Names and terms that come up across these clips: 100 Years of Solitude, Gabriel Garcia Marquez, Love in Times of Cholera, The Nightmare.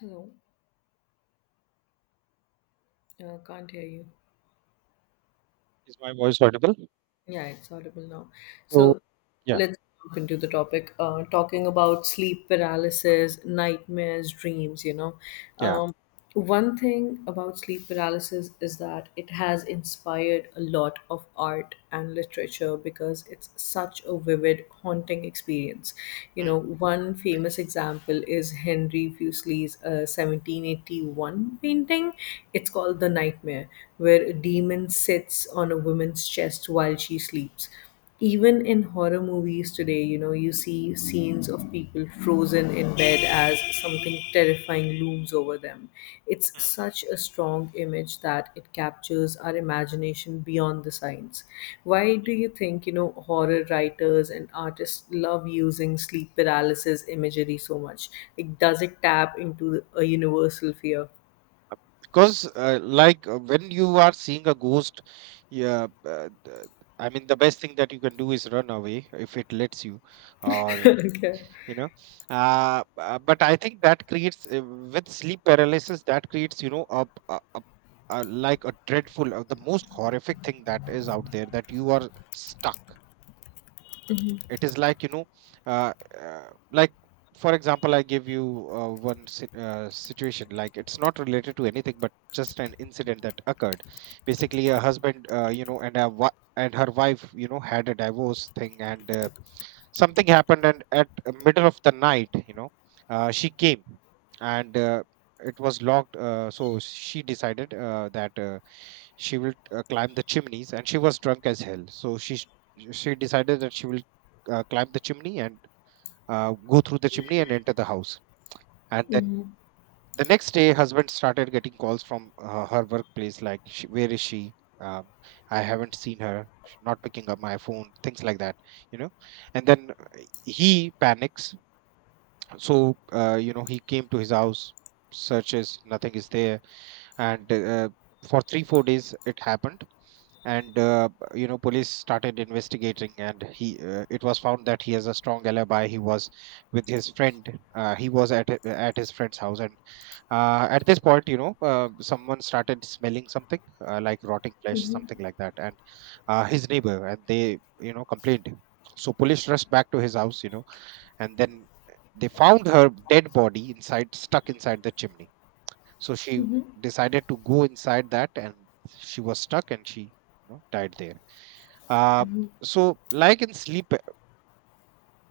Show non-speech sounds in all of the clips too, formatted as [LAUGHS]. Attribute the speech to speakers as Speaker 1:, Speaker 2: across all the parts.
Speaker 1: Hello, can't hear you.
Speaker 2: Is my voice audible?
Speaker 1: Yeah, it's audible now.
Speaker 2: So,
Speaker 1: So
Speaker 2: yeah,
Speaker 1: let's jump into the topic. Talking about sleep paralysis, nightmares, dreams.
Speaker 2: yeah.
Speaker 1: Um, One thing about sleep paralysis is that it has inspired a lot of art and literature because it's such a vivid, haunting experience. You
Speaker 2: Mm,
Speaker 1: know, one famous example is Henry Fuseli's 1781 painting. It's called The Nightmare, where a demon sits on a woman's chest while she sleeps, even in horror movies today, you know, you see scenes of people frozen in bed as something terrifying looms over them. It's
Speaker 2: mm.
Speaker 1: such a strong image that it captures our imagination beyond the science. Why do you think, you know, horror writers and artists love using sleep paralysis imagery so much? Like, does it tap into a universal fear?
Speaker 2: Because like, when you are seeing a ghost, yeah, I mean the best thing that you can do is run away if it lets you,
Speaker 1: [LAUGHS]
Speaker 2: or
Speaker 1: Okay.
Speaker 2: you know. But I think that creates, with sleep paralysis that creates, you know, a, like, a dreadful, the most horrific thing that is out there, that you are stuck. It is like, you know, uh, uh, like, for example, I give you one situation, like, it's not related to anything but just an incident that occurred. Basically, a husband, you know, and a and her wife, you know, had a divorce thing, and something happened, and at, middle of the night, you know, she came, and it was locked, so she decided that, she will climb the chimneys, and she was drunk as hell, so she decided that she will climb the chimney and go through the chimney and enter the house. And then
Speaker 1: Mm-hmm.
Speaker 2: the next day husband started getting calls from her workplace, like, "Sh- where is she, um, I haven't seen her. She's not picking up my phone," things like that, you know. And then he panics, so, you know, he came to his house, searches, nothing is there, and for 3 4 days it happened. And you know, police started investigating, and he, it was found that he has a strong alibi. He was with his friend, he was at at his friend's house. And at this point, you know, someone started smelling something, like rotting flesh, something like that, and his neighbor, and they, you know, complained. So police rushed back to his house, you know, and then they found her dead body inside, stuck inside the chimney. So she decided to go inside that, and she was stuck, and she, you know, died there. Uh, so, like, in sleep,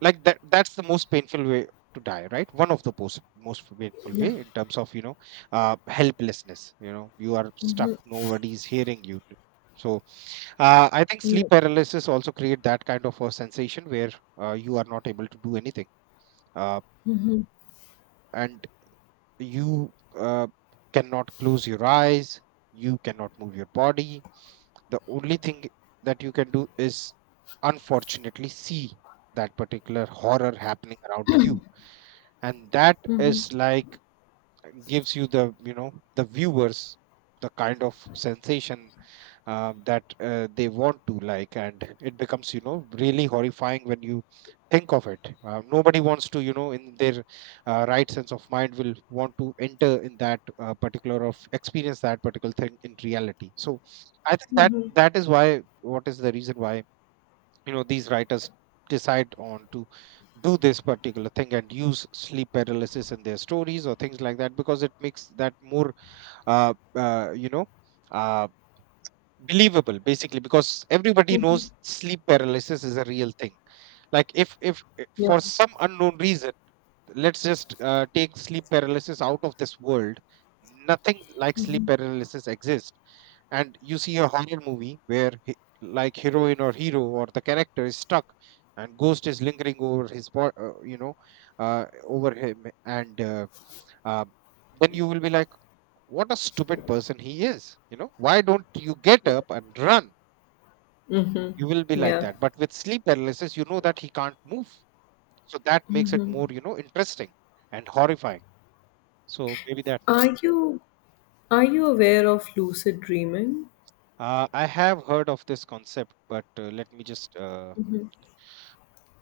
Speaker 2: like that, that's the most painful way to die, right? One of the most painful
Speaker 1: Yeah.
Speaker 2: way, in terms of, you know, helplessness. You know, you are stuck. Nobody's hearing you. So, I think
Speaker 1: Yeah.
Speaker 2: sleep paralysis also create that kind of a sensation where you are not able to do anything, uh,
Speaker 1: Mm-hmm.
Speaker 2: and you cannot close your eyes. You cannot move your body. The only thing that you can do is unfortunately see that particular horror happening around you, and that is, like, gives you the, you know, the viewers the kind of sensation, that they want to, like, and it becomes, you know, really horrifying when you think of it. Nobody wants to, you know, in their, right sense of mind, will want to enter in that, particular of experience that particular thing in reality. So I think that, is why, what is the reason why, you know, these writers decide on to do this particular thing and use sleep paralysis in their stories or things like that, because it makes that more, you know, uh, believable, basically, because everybody
Speaker 1: Mm-hmm.
Speaker 2: knows sleep paralysis is a real thing. Like, if, for
Speaker 1: Yeah.
Speaker 2: some unknown reason, let's just take sleep paralysis out of this world, nothing like sleep paralysis exists, and you see a horror movie where he, like, heroine or hero or the character is stuck, and ghost is lingering over his you know, over him, and uh, then you will be like, what a stupid person he is, you know, why don't you get up and run,
Speaker 1: Mm-hmm.
Speaker 2: you will be like
Speaker 1: Yeah.
Speaker 2: that. But with sleep paralysis, you know that he can't move. So that makes it more, you know, interesting and horrifying. So maybe that's why.
Speaker 1: Are you are you aware of lucid dreaming?
Speaker 2: I have heard of this concept, but let me just,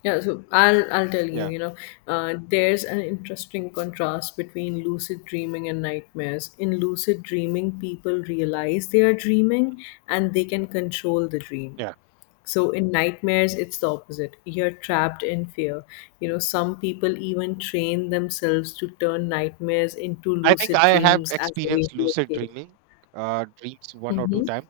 Speaker 1: Yeah, so I'll tell you.
Speaker 2: yeah,
Speaker 1: You know, there's an interesting contrast between lucid dreaming and nightmares. In lucid dreaming, people realize they are dreaming and they can control the dream.
Speaker 2: yeah.
Speaker 1: So in nightmares, it's the opposite. You're trapped in fear. You know, some people even train themselves to turn nightmares into
Speaker 2: I think
Speaker 1: lucid
Speaker 2: I have
Speaker 1: dreams as a way
Speaker 2: experienced
Speaker 1: to
Speaker 2: lucid
Speaker 1: escape.
Speaker 2: dreaming, dreams, one or two
Speaker 1: Mm-hmm.
Speaker 2: time,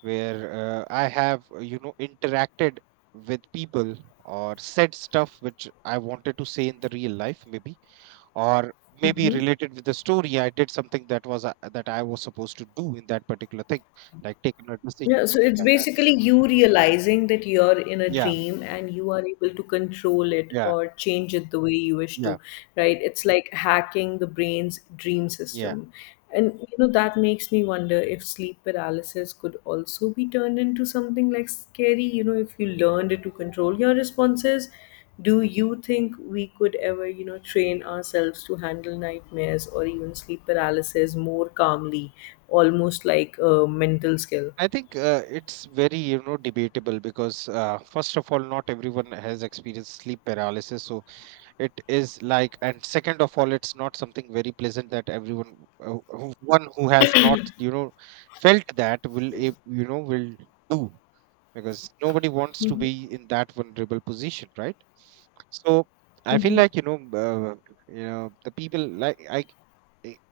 Speaker 2: where I have, you know, interacted with people, or said stuff which I wanted to say in the real life, maybe, or maybe related with the story, I did something that was, that I was supposed to do in that particular thing, like taking a decision,
Speaker 1: Yeah, so
Speaker 2: something
Speaker 1: it's
Speaker 2: like that.
Speaker 1: basically you realizing that you're in a
Speaker 2: Yeah,
Speaker 1: dream and you are able to control it
Speaker 2: yeah,
Speaker 1: or change it the way you wish
Speaker 2: yeah,
Speaker 1: to, right? It's like hacking the brain's dream
Speaker 2: yeah.
Speaker 1: system. And you know, that makes me wonder if sleep paralysis could also be turned into something like scary, you know, if you learned to control your responses. Do you think we could ever, you know, train ourselves to handle nightmares or even sleep paralysis more calmly, almost like a mental skill?
Speaker 2: I think, it's very, you know, debatable, because first of all, not everyone has experienced sleep paralysis, so it is like, and second of all it's not something very pleasant that everyone, who- one who has not, you know, felt that will, you know, will do, because nobody wants to be in that vulnerable position, right? So I feel
Speaker 1: Mhm,
Speaker 2: like, you know, uh, you know, the people like,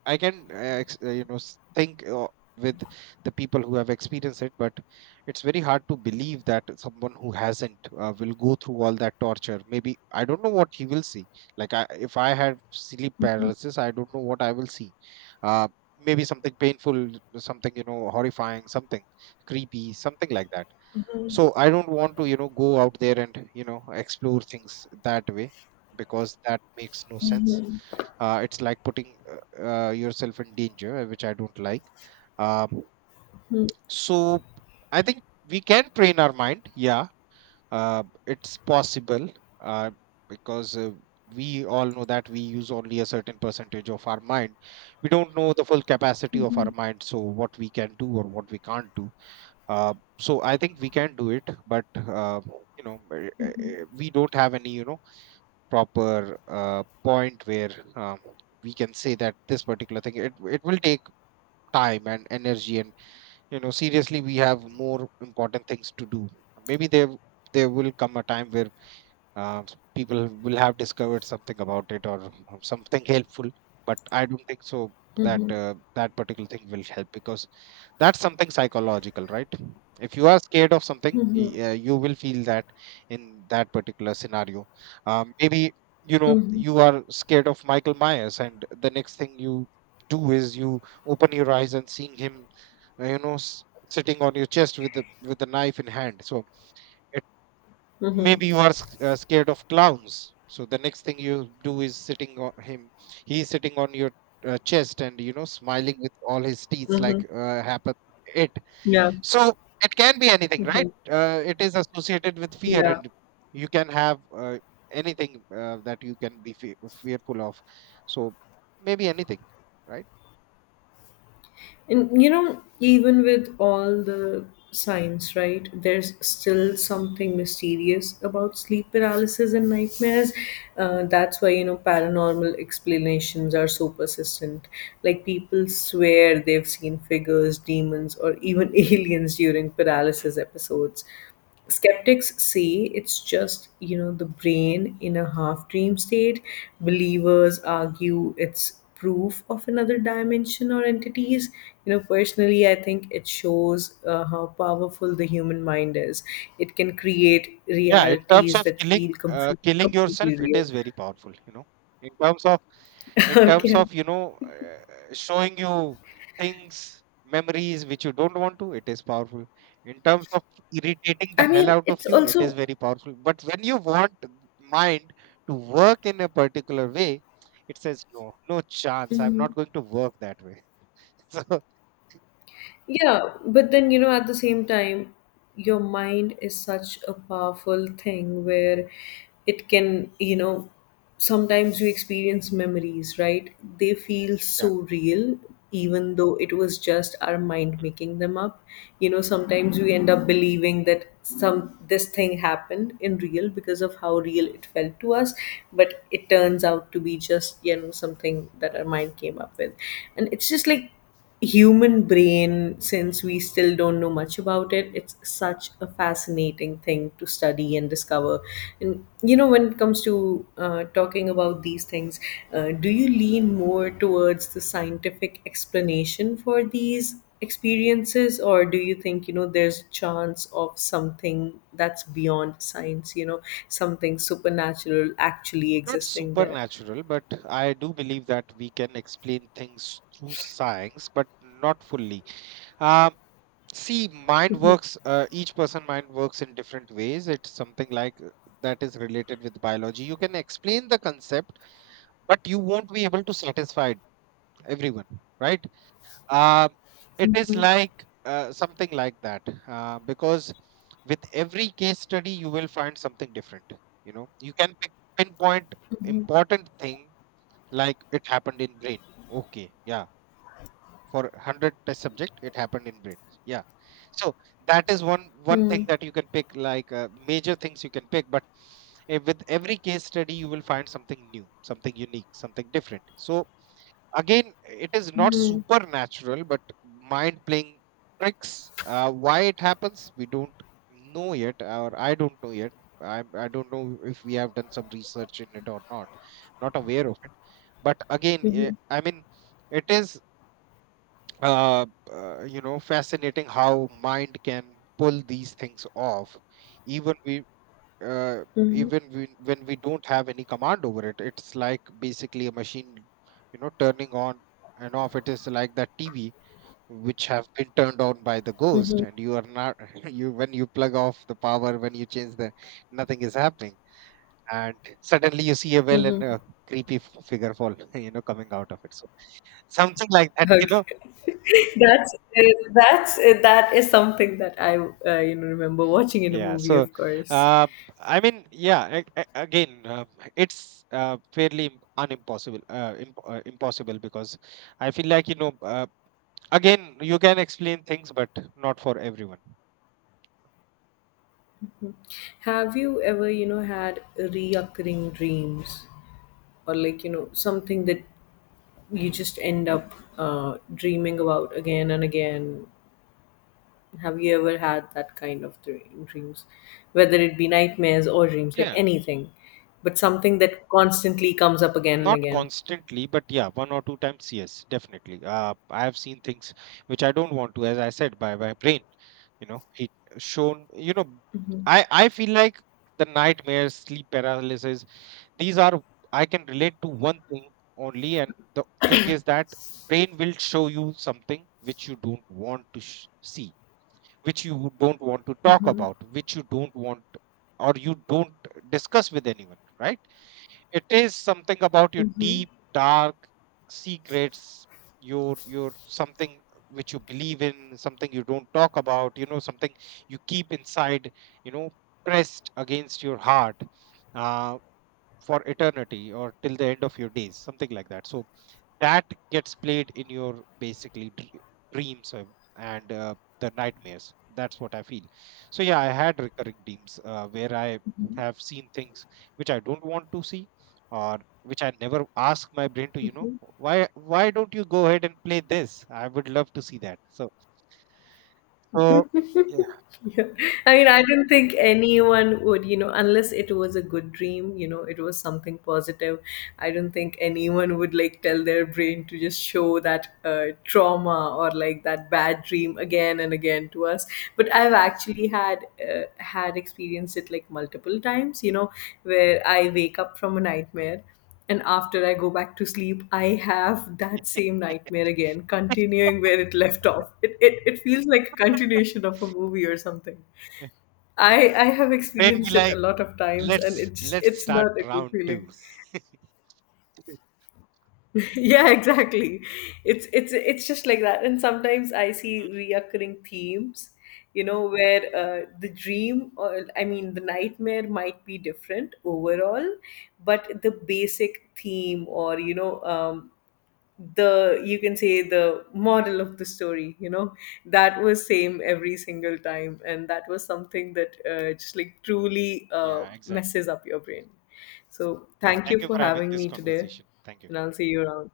Speaker 2: I can, you know, think, with the people who have experienced it, but it's very hard to believe that someone who hasn't, will go through all that torture. Maybe I don't know what he will see, like, if I had sleep paralysis, I don't know what I will see. uh, Maybe something painful, something, you know, horrifying, something creepy, something like that. So I don't want to, you know, go out there and, you know, explore things that way, because that makes no sense. It's like putting, yourself in danger, which I don't like. um, so I think we can train our mind, yeah, it's possible, uh, because we all know that we use only a certain percentage of our mind. We don't know the full capacity of our mind, so what we can do or what we can't do. So I think we can do it, but you know, we don't have any, you know, proper, point where, um, we can say that this particular thing, it will take time and energy, and, you know, seriously, we have more important things to do. Maybe there will come a time where, uh, people will have discovered something about it, or something helpful. But I don't think so that,
Speaker 1: mhm,
Speaker 2: that particular thing will help, because that's something psychological, right? If you are scared of something,
Speaker 1: mhm,
Speaker 2: you will feel that in that particular scenario. Maybe, you know,
Speaker 1: mhm,
Speaker 2: you are scared of Michael Myers, and the next thing you do is you open your eyes and seeing him, you know, sitting on your chest with the knife in hand. So, it,
Speaker 1: mhm,
Speaker 2: maybe you are scared of clowns, so the next thing you do is sitting on him, he's sitting on your, chest, and, you know, smiling with all his teeth, like,
Speaker 1: mhm.
Speaker 2: happened it.
Speaker 1: Yeah,
Speaker 2: So it can be anything,
Speaker 1: mhm,
Speaker 2: right? It is associated with fear,
Speaker 1: yeah.
Speaker 2: and you can have, anything that you can be fearful of. So maybe anything, right?
Speaker 1: And you know, even with all the science, right, there's still something mysterious about sleep paralysis and nightmares. That's why, you know, paranormal explanations are so persistent. Like, people swear they've seen figures, demons, or even [LAUGHS] aliens during
Speaker 2: Hmm.
Speaker 1: paralysis episodes. Skeptics say it's just, you know, the brain in a half dream state. Believers argue it's proof of another dimension or entities. You know, personally I think it shows how powerful the human mind is. It can create
Speaker 2: Yeah, in terms
Speaker 1: realities
Speaker 2: of
Speaker 1: that
Speaker 2: killing,
Speaker 1: feel
Speaker 2: killing yourself,
Speaker 1: completely
Speaker 2: it
Speaker 1: real.
Speaker 2: is very powerful, you know, in terms of,
Speaker 1: [LAUGHS]
Speaker 2: in terms
Speaker 1: Okay.
Speaker 2: of, you know, showing you things, memories which you don't want to, it is powerful. In terms of irritating the
Speaker 1: I
Speaker 2: hell
Speaker 1: mean
Speaker 2: out of
Speaker 1: it's
Speaker 2: you, it is
Speaker 1: also.
Speaker 2: very powerful. But when you want mind to work in a particular way, it says, no, no chance, I'm not
Speaker 1: Mhm.
Speaker 2: going to work that way. [LAUGHS] So,
Speaker 1: Yeah, but then you know, at the same time, your mind is such a powerful thing where it can, you know, sometimes you experience memories, right? They feel
Speaker 2: yeah.
Speaker 1: so real, even though it was just our mind making them up. You know, sometimes we end up believing that some this thing happened in real because of how real
Speaker 2: Hmm.
Speaker 1: it felt to us, but it turns out to be just, you know, something that our
Speaker 2: Hmm.
Speaker 1: mind came up with. And it's just like human brain. Since we still don't know much about it, it's such a fascinating thing to study and discover. And you know, when it comes to talking about these things, do you lean more towards the scientific explanation for these experiences, or do you think, you know, there's a chance of something that's beyond science, you know, something supernatural actually
Speaker 2: Not
Speaker 1: existing there?
Speaker 2: supernatural, but I do believe that we can explain things through science, but not fully. Um, See, each person mind works in different ways. It's something like, that is related with biology. You can explain the concept, but you won't be able to satisfy everyone, right? Uh, it is like, something like that, because with every case study, you will find something different. You know, you can pinpoint important thing, like it happened in brain. Okay, yeah, for 100 test subject it happened in brain, yeah. So that is one thing
Speaker 1: Hmm.
Speaker 2: that you can pick, like, major things you can pick. But with every case study you will find something new, something unique, something different. So again, it is not supernatural, but mind playing tricks. Why it happens, we don't know yet, or I don't know yet. I don't know if we have done some research in it or not, not aware of it. But again,
Speaker 1: Hmm.
Speaker 2: I mean, it is, uh, you know, fascinating how mind can pull these things off. even we uh,
Speaker 1: Hmm.
Speaker 2: Even we, when we don't have any command over it, it's like basically a machine, you know, turning on and off. It is like that TV which have been turned on by the ghost, and you are not [LAUGHS] you, when you plug off the power, when you change the, nothing is happening, and suddenly you see a well and a creepy figure fall [LAUGHS] you know, coming out of it. So something like that [LAUGHS] you know.
Speaker 1: [LAUGHS] That's that is something that I you know remember watching in a
Speaker 2: Yeah.
Speaker 1: movie,
Speaker 2: So,
Speaker 1: of course.
Speaker 2: uh, I mean, yeah. Again, it's fairly, unimpossible, impossible, because I feel like, you know. Again, you can explain things, but not for everyone.
Speaker 1: Have you ever, you know, had reoccurring dreams, or like you know something that you just end up dreaming about again and again? Have you ever had that kind of dreams, whether it be nightmares or dreams, like
Speaker 2: Yeah.
Speaker 1: anything, but something that constantly comes up again and
Speaker 2: Not
Speaker 1: again?
Speaker 2: constantly, but yeah, one or two times, yes, definitely. I have seen things which I don't want to, as I said, by my brain. You know, it shown. You know, I feel like, the nightmares, sleep paralysis. These are, I can relate to one thing only, and the thing is that brain will show you something which you don't want to see, which you don't want to talk about, which you don't want, or you don't discuss with anyone, right? It is something about your
Speaker 1: Mhm.
Speaker 2: deep dark secrets, your something which you believe in, something you don't talk about, you know, something you keep inside, you know, pressed against your heart, uh, for eternity or till the end of your days, something like that. So that gets played in your, basically, dreams, and, and the nightmares. That's what I feel. So yeah, I had recurring dreams, where I have seen things which I don't want to see, or which I never ask my brain to, you know, why don't you go ahead and play this, I would love to see that. So, so yeah.
Speaker 1: [LAUGHS] Yeah. I mean, I don't think anyone would, you know, unless it was a good dream, you know, it was something positive. I don't think anyone would like tell their brain to just show that trauma or like that bad dream
Speaker 2: Yeah.
Speaker 1: again and again to us. But I've actually had experienced it like multiple times, you know, where I wake up from a nightmare and after I go back to sleep, I have that same nightmare again, continuing where it left off. It feels like a continuation of a movie or something. I have
Speaker 2: [LAUGHS] brain be
Speaker 1: experienced it a
Speaker 2: like,
Speaker 1: lot of times and it just
Speaker 2: let's
Speaker 1: it's
Speaker 2: start
Speaker 1: not a good
Speaker 2: round two.
Speaker 1: feeling. [LAUGHS] Yeah, exactly. It's just like that. And sometimes I
Speaker 2: Hmm.
Speaker 1: see reoccurring themes, you know, where the dream, or I mean the nightmare, might be different overall, but the basic theme, or you know the, you can say, the model of the story, you know, that was same every single time, and that was something that just like truly
Speaker 2: Yeah, exactly.
Speaker 1: messes up your brain. So
Speaker 2: Yeah,
Speaker 1: thank
Speaker 2: thank
Speaker 1: you
Speaker 2: you
Speaker 1: for
Speaker 2: for having
Speaker 1: having
Speaker 2: this
Speaker 1: me today,
Speaker 2: conversation, thank you.
Speaker 1: and I'll see you around.